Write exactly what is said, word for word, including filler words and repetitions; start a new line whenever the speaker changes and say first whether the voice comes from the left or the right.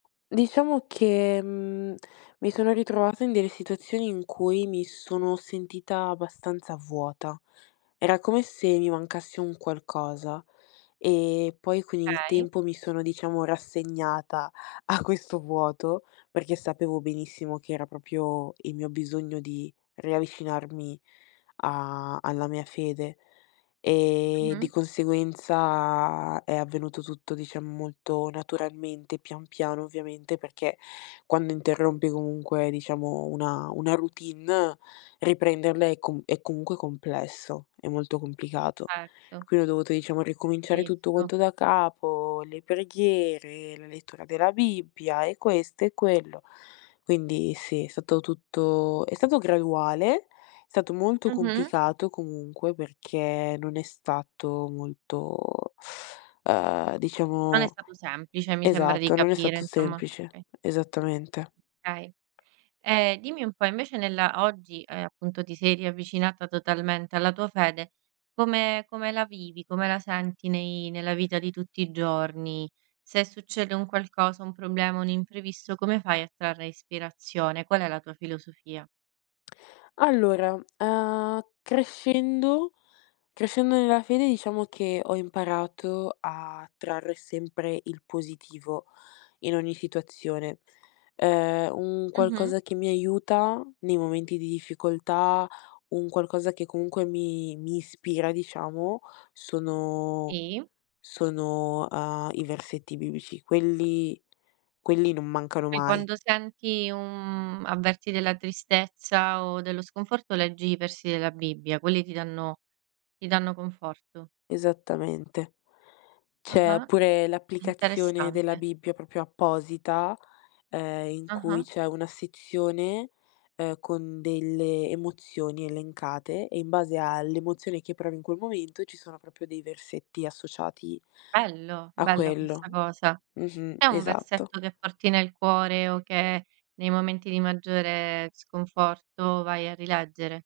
left: Diciamo che, mhmm, mi sono ritrovata in delle situazioni in cui, mi sono sentita abbastanza vuota. Era come se mi mancasse un qualcosa, e poi con il
right: kay
left: tempo mi sono diciamo rassegnata, a questo vuoto, perché sapevo benissimo, che era proprio, il mio bisogno di riavvicinarmi a alla mia fede. E di
right: Mh-mh.
left: conseguenza, è avvenuto tutto, diciamo, molto naturalmente, pian piano ovviamente, perché, quando interrompi comunque diciamo una una routine, riprenderla è comu è comunque complesso, è molto complicato.
right: Certo.
left: Quindi ho dovuto diciamo ricominciare tutto
right: Visto.
left: quanto da capo, le preghiere, la lettura della Bibbia, e questo e quello. Quindi sì, è stato tutto è stato graduale, è stato molto
right: Mh-mh.
left: complicato comunque, perché non è stato molto ehm,
right: Non è
left: diciamo
right: stato semplice, mi sembra di
left: esatto, non è
right: capire,
left: stato
right: insomma.
left: semplice,
right: Okay.
left: esattamente.
right: kay. Ehm, dimmi un po', invece nella oggi, ehm, appunto ti sei riavvicinata totalmente alla tua fede. Come come la vivi, come la senti nei nella vita di tutti i giorni? Se succede un qualcosa, un problema, un imprevisto, come fai a trarre ispirazione? Qual è la tua filosofia?
left: Allora, uhm, crescendo, crescendo nella fede, diciamo, che ho imparato a trarre sempre il positivo, in ogni situazione. Ehm, un
right: Mh-mh.
left: qualcosa che mi aiuta, nei momenti di difficoltà, un qualcosa che comunque mi mi ispira, diciamo, sono
right: Sì.
left: sono, uhm, i versetti biblici, quelli quelli non mancano
right: E
left: mai.
right: quando senti un avverti della tristezza, o dello sconforto leggi i versi della Bibbia, quelli ti danno ti danno conforto.
left: Esattamente. C'è
right: Ah-ah,
left: pure l'applicazione della
right: interessante.
left: Bibbia propio apposita, ehm, in cui
right: Ah-ah.
left: c'è una sezione, ehm, con delle emozioni elencate, e in base all'emozione che provi in quel momento, ci sono proprio dei versetti associati
right: Bello,
left: a
right: bella questa
left: quello.
right: cosa.
left: Mh-mh,
right: C'è un
left: esatto.
right: versetto che porti nel cuore, o che nei momenti di maggiore sconforto, vai a rileggere?